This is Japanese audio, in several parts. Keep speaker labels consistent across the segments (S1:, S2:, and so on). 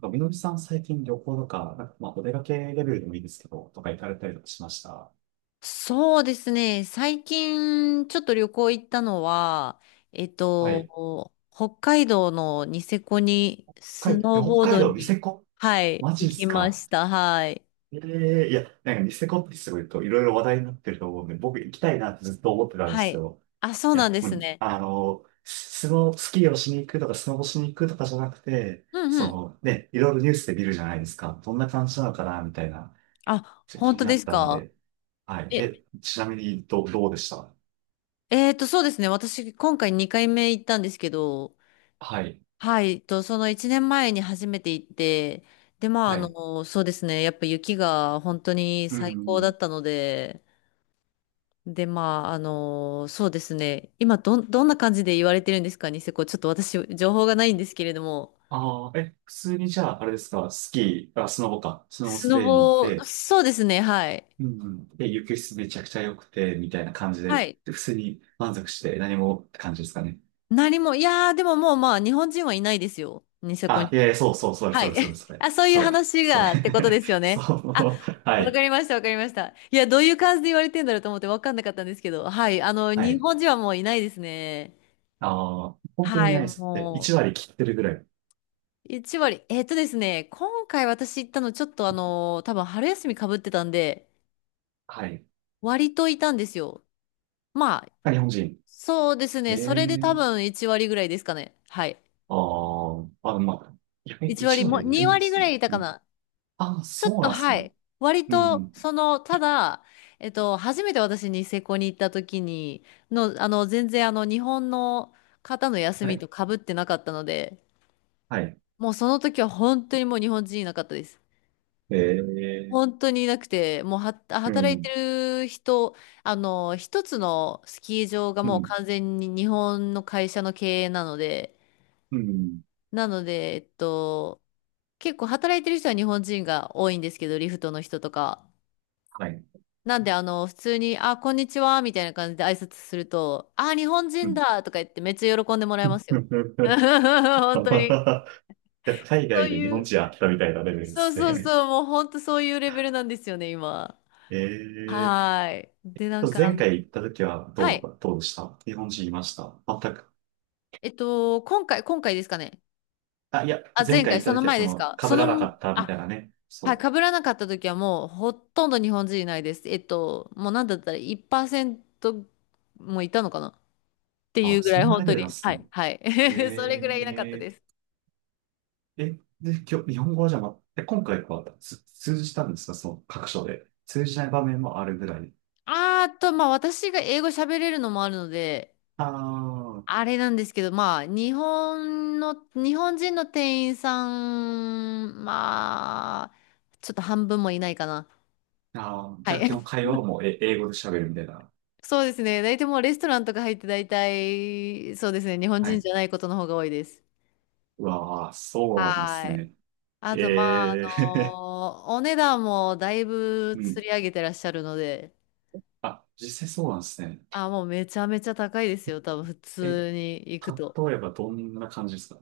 S1: なんかみのりさん最近旅行とか、なんかまあお出かけレベルでもいいですけど、とか行かれたりとかしました？
S2: そうですね。最近、ちょっと旅行行ったのは、
S1: はい。
S2: 北海道のニセコに
S1: 北
S2: ス
S1: 海
S2: ノー
S1: 北
S2: ボー
S1: 海
S2: ド
S1: 道ニセ
S2: に、
S1: コ。
S2: はい、
S1: マジっ
S2: 行き
S1: す
S2: ま
S1: か？
S2: した。はい。
S1: ええ、いや、なんかニセコってすごいといろいろ話題になってると思うんで、僕行きたいなってずっと思ってたんで
S2: は
S1: すけ
S2: い。
S1: ど、
S2: あ、そう
S1: い
S2: なん
S1: や、
S2: で
S1: も
S2: す
S1: う
S2: ね。
S1: あの、スキーをしに行くとかスノボしに行くとかじゃなくて、
S2: うんう
S1: そ
S2: ん。
S1: のね、いろいろニュースで見るじゃないですか。どんな感じなのかなみたいな、
S2: あ、
S1: ちょっと気
S2: 本
S1: に
S2: 当
S1: な
S2: で
S1: っ
S2: す
S1: たん
S2: か？
S1: で。はい。
S2: え、
S1: え、ちなみにどうでした？
S2: そうですね。私、今回2回目行ったんですけど、
S1: はい。
S2: はい、と、その1年前に初めて行って、で、まあ、あ
S1: はい。
S2: の、そうですね。やっぱ雪が本当に
S1: う
S2: 最高だ
S1: ん。
S2: ったので、で、まあ、あの、そうですね。今、どんな感じで言われてるんですかね、ニセコ。ちょっと私、情報がないんですけれども。
S1: ああ、え、普通にじゃあ、あれですか、スキー、あ、スノボか、スノボ
S2: スノ
S1: 滑りに行っ
S2: ボ、
S1: て、
S2: そうですね、はい。
S1: うんうん、で、雪質めちゃくちゃ良くて、みたいな感じで、
S2: はい。
S1: で普通に満足して何もって感じですかね。
S2: 何も、いやー、でももう、まあ、日本人はいないですよ。ニセコ
S1: あ、
S2: に。
S1: いやいや、そうそう、それ、
S2: は
S1: そ
S2: い。
S1: れ、それ、そ れ、
S2: あ、そういう
S1: それ、
S2: 話
S1: そ
S2: が、
S1: れ、
S2: ってことで すよ
S1: そ
S2: ね。あ、
S1: う、は
S2: わか
S1: い、
S2: りました、わかりました。いや、どういう感じで言われてんだろうと思ってわかんなかったんですけど、はい。あの、
S1: は
S2: 日
S1: い。
S2: 本人はもういないですね。
S1: ああ、本当に
S2: はい、
S1: ないです。で、
S2: もう。
S1: 1割切ってるぐらい。
S2: 1割。えっとですね、今回私行ったのちょっとあの多分春休みかぶってたんで、
S1: はい。
S2: 割といたんですよ。まあ、
S1: あ、日本人。
S2: そうです
S1: え
S2: ね、それで多
S1: え、
S2: 分1割ぐらいですかね。はい。
S1: ああ、あ、まあ、いや
S2: 1割
S1: 1
S2: も、
S1: 割いる
S2: 2
S1: んで
S2: 割ぐ
S1: すね。
S2: らいいた
S1: う
S2: か
S1: ん、
S2: な。
S1: ああ、
S2: ちょ
S1: そ
S2: っ
S1: う
S2: と、
S1: なんです
S2: は
S1: ね。
S2: い。割
S1: う
S2: と、
S1: ん、
S2: その、ただ、初めて私ニセコに行った時に、の、あの、全然あの、日本の方の休
S1: は
S2: み
S1: い、
S2: とかぶってなかったので、
S1: はい。
S2: もうその時は本当にもう日本人いなかったです。
S1: ええ、
S2: 本当にいなくて、もうは、
S1: う
S2: 働い
S1: ん、
S2: てる人、あの、一つのスキー場が
S1: う
S2: もう
S1: ん、
S2: 完全に日本の会社の経営なので、
S1: うん、
S2: なので、結構働いてる人は日本人が多いんですけど、リフトの人とか。
S1: はい。
S2: なんで、あの、普通に、あ、こんにちは、みたいな感じで挨拶すると、あ、日本
S1: う
S2: 人
S1: ん。
S2: だとか言ってめっちゃ喜んでもらえますよ。本当に。
S1: いや海
S2: そ
S1: 外
S2: う
S1: で日
S2: い
S1: 本
S2: う、
S1: 人あったみたいなレベルで
S2: そう
S1: す
S2: そう
S1: ね。
S2: そう、もう本当そういうレベルなんですよね、今。
S1: ええ、
S2: はーい。で、なんか、
S1: 前回行った時は
S2: はい。
S1: どうでした？日本人いました？全く？
S2: 今回ですかね。
S1: あ、いや、
S2: あ、
S1: 前
S2: 前
S1: 回
S2: 回、
S1: 行った
S2: その
S1: 時は
S2: 前
S1: そ
S2: です
S1: の、
S2: か。
S1: 被
S2: そ
S1: らな
S2: の、
S1: かったみたい
S2: あ、
S1: なね。
S2: はい、被
S1: そう。
S2: らなかった時はもうほとんど日本人いないです。もうなんだったら1%もいたのかなってい
S1: あ、
S2: うぐら
S1: そ
S2: い
S1: んな
S2: 本
S1: レ
S2: 当
S1: ベル
S2: に。
S1: なんです
S2: は
S1: ね。
S2: い、はい。それぐらいいなかった
S1: ええ、
S2: です。
S1: え、で、今日、日本語はじゃあ今回は通じたんですか？その、各所で。通じない場面もあるぐらい。
S2: あーと、まあ私が英語喋れるのもあるので、
S1: ああ、
S2: あれなんですけど、まあ日本の、日本人の店員さん、まあ、ちょっと半分もいないかな。
S1: ああ、
S2: は
S1: じゃあ基
S2: い。
S1: 本会話はもう英語で喋るみたいな。
S2: そうですね。大体もうレストランとか入って大体、そうですね。日本
S1: は
S2: 人
S1: い。
S2: じゃないことの方が多いです。
S1: うわあ、そうなんです
S2: はい。
S1: ね。
S2: あと、まあ、あ
S1: ええ。
S2: のーお値段もだい ぶ
S1: う
S2: 釣
S1: ん。
S2: り上げてらっしゃるので、
S1: あ、実際そうなんですね。
S2: あ、もうめちゃめちゃ高いですよ。多分普
S1: え、
S2: 通に行くと。
S1: 例えばどんな感じですか？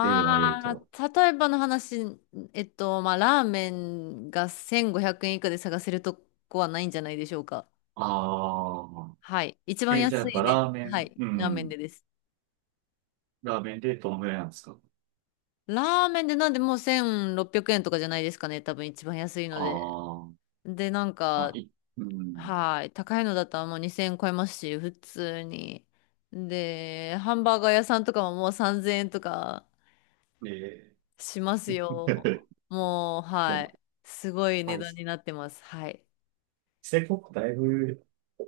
S1: 例を挙げる
S2: あ、
S1: と。
S2: 例えばの話、まあ、ラーメンが1500円以下で探せるとこはないんじゃないでしょうか。
S1: ああ、
S2: はい。一番
S1: え、じゃあや
S2: 安
S1: っ
S2: い
S1: ぱ
S2: ね。
S1: ラーメ
S2: は
S1: ン、
S2: い。
S1: う
S2: ラーメン
S1: ん。
S2: でです。
S1: ラーメンでどのぐらいなんですか？
S2: ラーメンでなんでもう1600円とかじゃないですかね。多分一番安いの
S1: あ
S2: で。
S1: あ、
S2: で、なん
S1: まあ、
S2: か、
S1: うん。
S2: はい。高いのだったらもう2000円超えますし、普通に。で、ハンバーガー屋さんとかももう3000円とか
S1: え
S2: しますよ。
S1: い
S2: もう、
S1: や
S2: は
S1: っ
S2: い。すごい
S1: ぱ
S2: 値
S1: り、
S2: 段になってます。はい。
S1: 成功だいぶ、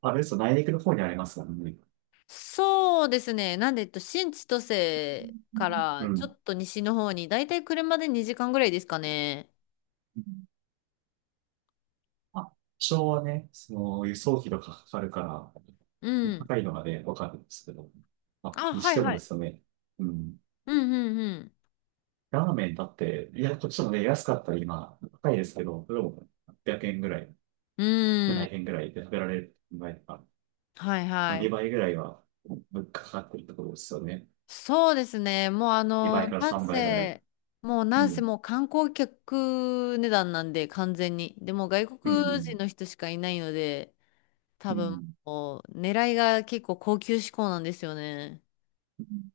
S1: あれですよ、内陸の方にありますからね。
S2: そうですね。なんで、新千歳か
S1: う
S2: らちょ
S1: ん。
S2: っと西の方に、だいたい車で2時間ぐらいですかね。
S1: あ、昭和ね、その輸送費とかかかるか
S2: う
S1: ら、
S2: ん。
S1: 高いのがね、わかるんですけど。あ、
S2: あ、
S1: に
S2: は
S1: し
S2: い
S1: ても
S2: は
S1: で
S2: い。
S1: すね、うん。
S2: うんうん
S1: ラーメンだって、いや、こっちもね、安かったら今、高いですけど、それも800円ぐらい、
S2: うん。
S1: 7
S2: う
S1: 0円ぐらいで食べられる場合とか、
S2: はい
S1: ま
S2: は
S1: あ、2
S2: い。
S1: 倍ぐらいは物価かかってるところですよね。
S2: そうですね。もうあ
S1: 2
S2: の、
S1: 倍から
S2: なん
S1: 3倍ぐらい。
S2: せ、もう
S1: う
S2: なんせ
S1: ん。
S2: もう観光客値段なんで完全に。でも外
S1: う
S2: 国人
S1: ん。
S2: の人しかいないので、多
S1: う
S2: 分
S1: ん。
S2: もう狙いが結構高級志向なんですよね。
S1: うん、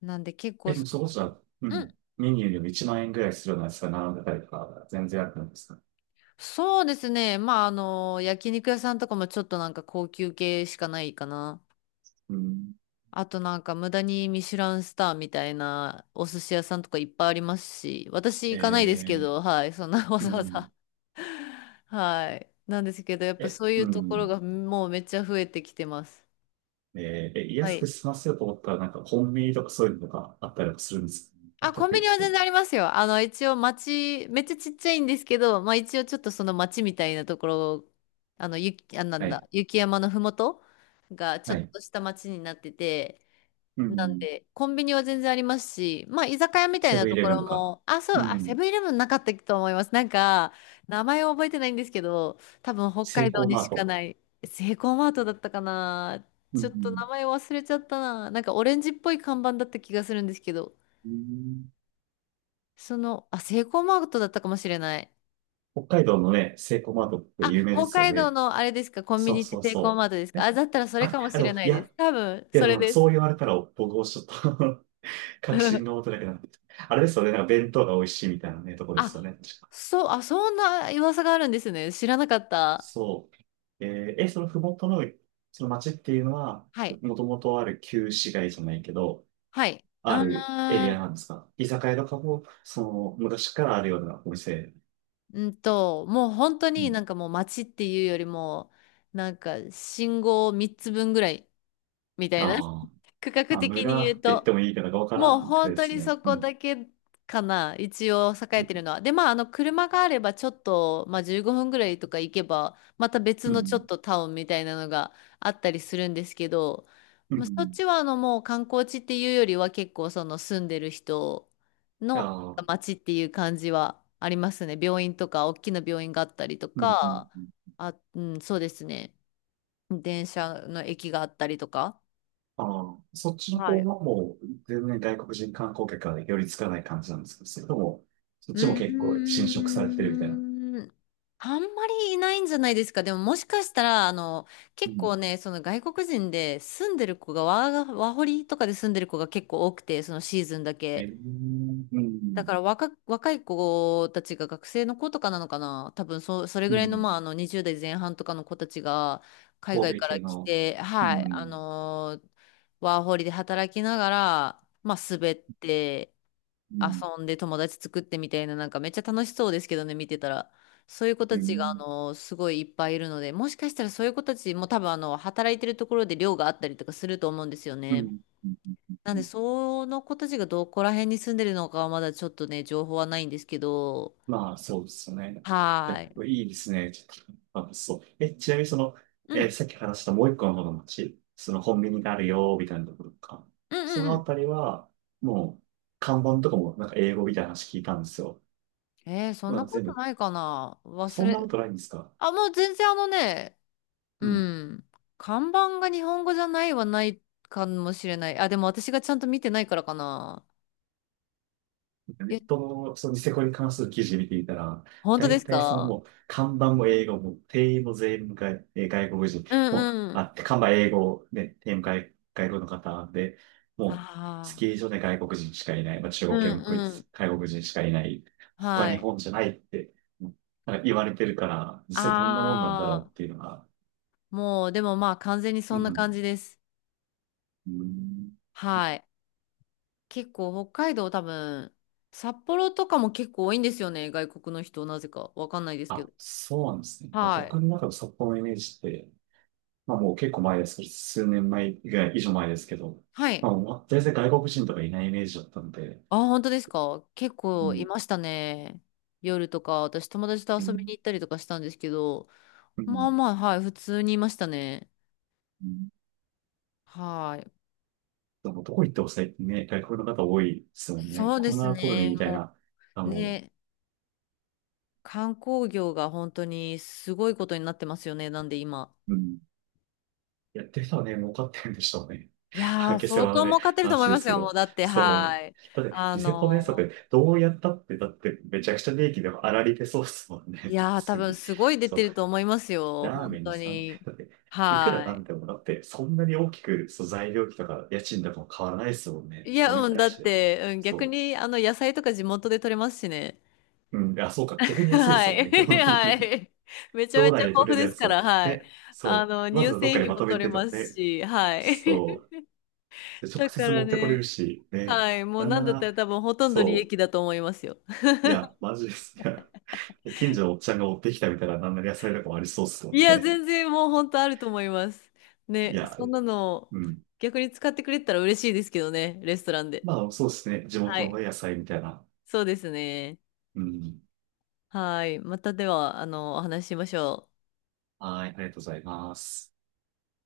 S2: なんで結構
S1: で
S2: そ
S1: もそこ
S2: の、
S1: じゃ、う
S2: うん
S1: ん。メニューよりも1万円ぐらいするようなやつが並んでたりとか、全然あるんですか？
S2: そうですね。まああの、焼肉屋さんとかもちょっとなんか高級系しかないかな。
S1: うん。
S2: あとなんか無駄にミシュランスターみたいなお寿司屋さんとかいっぱいありますし、私
S1: え
S2: 行かないですけ
S1: ー
S2: ど、はい、そんな わ
S1: う
S2: ざわざ
S1: ん。
S2: はい。なんですけど、やっぱ
S1: え、
S2: そうい
S1: う
S2: うところ
S1: ん。
S2: がもうめっちゃ増えてきてます。
S1: えーえ、
S2: は
S1: 安く
S2: い。
S1: 済ませようと思ったら、なんかコンビニとかそういうのがあったりもするんですか？あ
S2: あ、
S1: った
S2: コンビ
S1: り
S2: ニは
S1: す
S2: 全
S1: る。
S2: 然ありますよ。あの、一応街、めっちゃちっちゃいんですけど、まあ一応ちょっとその街みたいなところ、あの、雪、あ、なん
S1: は
S2: だ、
S1: い。
S2: 雪山のふもとがちょ
S1: は
S2: っ
S1: い。
S2: とした街になってて、
S1: う
S2: なん
S1: ん。
S2: で、コンビニは全然ありますし、まあ、居酒屋みたい
S1: セ
S2: な
S1: ブンイ
S2: と
S1: レ
S2: こ
S1: ブン
S2: ろ
S1: とか。
S2: も、あ、そう、
S1: う
S2: あ、セ
S1: ん。
S2: ブンイレブンなかったと思います。なんか、名前を覚えてないんですけど、多分北
S1: セ
S2: 海
S1: イ
S2: 道
S1: コー
S2: に
S1: マ
S2: し
S1: ー
S2: か
S1: ト。
S2: ない、セイコーマートだったかな。
S1: う
S2: ちょっと
S1: ん。
S2: 名前忘れちゃったな。なんかオレンジっぽい看板だった気がするんですけど、
S1: うん、
S2: その、あ、セイコーマートだったかもしれない。
S1: 北海道のね、セイコーマートって
S2: あ、
S1: 有名で
S2: 北
S1: すよ
S2: 海道
S1: ね。
S2: のあれですか、コンビ
S1: そう
S2: ニって
S1: そう
S2: セイコー
S1: そ
S2: マートです
S1: う。
S2: か？
S1: え、
S2: あ、だったらそれ
S1: あ、
S2: かもしれな
S1: い
S2: いで
S1: や、
S2: す。多分、
S1: いや、
S2: そ
S1: で
S2: れ
S1: も
S2: で
S1: そ
S2: す。
S1: う言われたら僕もちょっと 確信が持 てなくなってきた。あれですよね、なんか弁当が美味しいみたいなね、とこです
S2: あ、
S1: よね。
S2: そう、あ、そんな噂があるんですね。知らなかった。
S1: そう。えーえ、そのふもとの、その町っていうのは、
S2: はい。
S1: もともとある旧市街じゃないけど、
S2: はい。う
S1: あるエリ
S2: ー
S1: ア
S2: ん、
S1: なんですか？居酒屋とかも、その、昔からあるようなお店。
S2: うんと、もう本当
S1: う
S2: に
S1: ん。
S2: なんかもう街っていうよりも、なんか信号3つ分ぐらいみたいな。
S1: ああ。
S2: 区画
S1: まあ、
S2: 的に
S1: 村
S2: 言う
S1: って言って
S2: と。
S1: もいいかどうかわから
S2: もう
S1: んくらい
S2: 本
S1: で
S2: 当
S1: す
S2: に
S1: ね。
S2: そ
S1: う
S2: こ
S1: ん。
S2: だけかな、一応栄えてるのは。で、まあ、あの、車があればちょっと、まあ、15分ぐらいとか行けば、また別
S1: う
S2: のちょっ
S1: ん。
S2: とタウンみたいなのがあったりするんですけど、
S1: う
S2: まあ、そっ
S1: ん。
S2: ちはあの、もう観光地っていうよりは結構その住んでる人
S1: あ
S2: の
S1: あ。
S2: 街っていう感じはありますね。病院とか、大きな病院があったりと
S1: うん。うん。
S2: か、
S1: うん、
S2: あ、うん、そうですね。電車の駅があったりとか。
S1: ああ、うんうん、ああ、そっちの
S2: は
S1: 方
S2: い、
S1: はもう、全然外国人観光客が寄りつかない感じなんですけど、それとも、そっ
S2: う
S1: ちも結構侵食されてるみたいな。
S2: ーん。あんまりいないんじゃないですか。でももしかしたら、あの、
S1: う
S2: 結構
S1: ん。
S2: ね、その外国人で住んでる子がワホリとかで住んでる子が結構多くて、そのシーズンだ
S1: え
S2: け。
S1: ーう
S2: だか
S1: ん。
S2: ら若い子たちが学生の子とかなのかな。多分そ、それ
S1: う
S2: ぐらいの、
S1: ん。
S2: まあ、あの、20代前半とかの子たちが海
S1: 欧
S2: 外
S1: 米
S2: か
S1: 系
S2: ら来
S1: の。
S2: て、
S1: う
S2: はい、あ
S1: ん。
S2: のーワーホリで働きながら、まあ、滑って、
S1: うん。
S2: 遊んで友達作ってみたいな、なんかめっちゃ楽しそうですけどね、見てたら。そういう子
S1: う
S2: たちが、あ
S1: ん。
S2: の、すごいいっぱいいるので、もしかしたらそういう子たちも多分、あの、働いてるところで寮があったりとかすると思うんですよ
S1: う
S2: ね。
S1: ん。うん。
S2: なん
S1: う
S2: で、
S1: ん。
S2: その子たちがどこら辺に住んでるのかはまだちょっとね、情報はないんですけど、
S1: まあ、そうですよね。い
S2: は
S1: や、
S2: ーい。
S1: いいですね。ちょっとあそう。え、ちなみにその、
S2: うん、
S1: さっき話したもう一個の方の街、そのコンビニがあるよ、みたいなところとか。
S2: うん
S1: そ
S2: うん
S1: の
S2: う
S1: あ
S2: ん。
S1: たりは、もう、看板とかもなんか英語みたいな話聞いたんですよ。
S2: えー、そん
S1: ま
S2: な
S1: あ、
S2: こ
S1: 全
S2: と
S1: 部、
S2: ないかな。
S1: そんなことないんですか？
S2: あ、もう全然あのね、
S1: う
S2: う
S1: ん、
S2: ん。看板が日本語じゃないはないかもしれない。あ、でも私がちゃんと見てないからかな。
S1: ネ
S2: え、
S1: ットのそのニセコに関する記事見ていたら、
S2: 本当で
S1: 大
S2: す
S1: 体その
S2: か？
S1: もう、看板も英語も、店員も全員外、えー外国人、
S2: う
S1: もう、
S2: んうん。
S1: あ、看板英語、ね、店員も外国の方で、もう、ス
S2: あ
S1: キ
S2: あ
S1: ー場で外国人しかいない、まあ、中
S2: う
S1: 国
S2: ん
S1: 系もこい
S2: うん。
S1: つ、外国人しかいない、他
S2: は
S1: 日
S2: い。
S1: 本じゃないって、うん、なんか言われてるから、実際どんなもんなんだろう
S2: ああ、
S1: っていうのが、
S2: もう、でもまあ完全にそ
S1: う
S2: んな感
S1: ん、
S2: じです。
S1: うん、
S2: はい。結構北海道多分、札幌とかも結構多いんですよね。外国の人、なぜか。わかんないですけ
S1: あ、
S2: ど。
S1: そうなんですね。まあ
S2: はい。
S1: 僕の中の札幌のイメージって、まあもう結構前ですけど、数年前ぐらい以上前ですけど、
S2: はい。
S1: まあもう全然外国人とかいないイメージだったので、
S2: ああ、本当ですか？結
S1: う
S2: 構い
S1: ん。
S2: ましたね。夜とか、私友達と
S1: う
S2: 遊びに
S1: ん
S2: 行ったりとかしたんですけど、
S1: う
S2: まあ
S1: ん。
S2: まあ、はい、普通にいましたね。
S1: うん、
S2: はい。
S1: でもどこ行っても最近ね、外国の方多いですもんね。
S2: そうで
S1: こん
S2: す
S1: なコロニー
S2: ね。
S1: みたい
S2: も
S1: な、あ
S2: う、
S1: の、
S2: ね、観光業が本当にすごいことになってますよね。なんで今。
S1: うん。やってる人はね、儲かってるんでしょうね。
S2: いや ー、
S1: 下世
S2: 相
S1: 話の
S2: 当
S1: ね、
S2: 儲かってると思い
S1: 話で
S2: ま
S1: す
S2: す
S1: け
S2: よ。も
S1: ど。
S2: うだって、
S1: そ
S2: は
S1: う。
S2: い。
S1: だって、
S2: あ
S1: ニセコのや
S2: の
S1: つだってどうやったって、だってめちゃくちゃ利益でも粗利出そうですもん
S2: ー、い
S1: ね。
S2: やー、多分
S1: 次。
S2: すごい出
S1: そ
S2: て
S1: う
S2: ると思いますよ。
S1: ラー
S2: 本
S1: メン
S2: 当
S1: 3ん
S2: に。
S1: だっていくら
S2: は
S1: なん
S2: い。
S1: でもだって、そんなに大きく、そう、材料費とか家賃とかも変わらないですもんね。
S2: い
S1: そ
S2: や、
S1: れに
S2: うん、
S1: 対
S2: だっ
S1: して。
S2: て、うん、逆
S1: そ
S2: に、あの、野菜とか地元で取れますしね。
S1: う。うん。あ、そうか。逆 に安いで
S2: は
S1: すもん
S2: い。
S1: ね。基 本的
S2: は
S1: に。
S2: い。めちゃめ
S1: 道
S2: ちゃ
S1: 内で
S2: 豊
S1: 取
S2: 富
S1: れる
S2: で
S1: や
S2: す
S1: つ
S2: か
S1: を。
S2: ら、はい。
S1: ね。
S2: あ
S1: そ
S2: の、
S1: う。まず
S2: 乳
S1: はどっ
S2: 製
S1: かに
S2: 品
S1: ま
S2: も
S1: とめ
S2: 取れ
S1: てと
S2: ま
S1: か
S2: す
S1: ね。
S2: し、はい。
S1: そ う。で直
S2: だか
S1: 接
S2: ら
S1: 持ってこれる
S2: ね、
S1: し、ね。
S2: はい。もう
S1: なん
S2: な
S1: な
S2: んだった
S1: ら、
S2: ら多分ほとんど利
S1: そ
S2: 益だと思いますよ。
S1: う。いや、マジです。いや、近所のおっちゃんが持ってきたみたいな、なんなら野菜とかもありそうですも
S2: い
S1: ん
S2: や、
S1: ね。
S2: 全然もう本当あると思います。
S1: い
S2: ね、
S1: や、
S2: そんなの
S1: うん。
S2: 逆に使ってくれたら嬉しいですけどね、レストランで。
S1: まあ、そうですね。地
S2: は
S1: 元の
S2: い。
S1: 野菜みたいな。
S2: そうですね。
S1: うん。
S2: はい。またでは、あの、お話ししましょう。
S1: はい、ありがとうございます。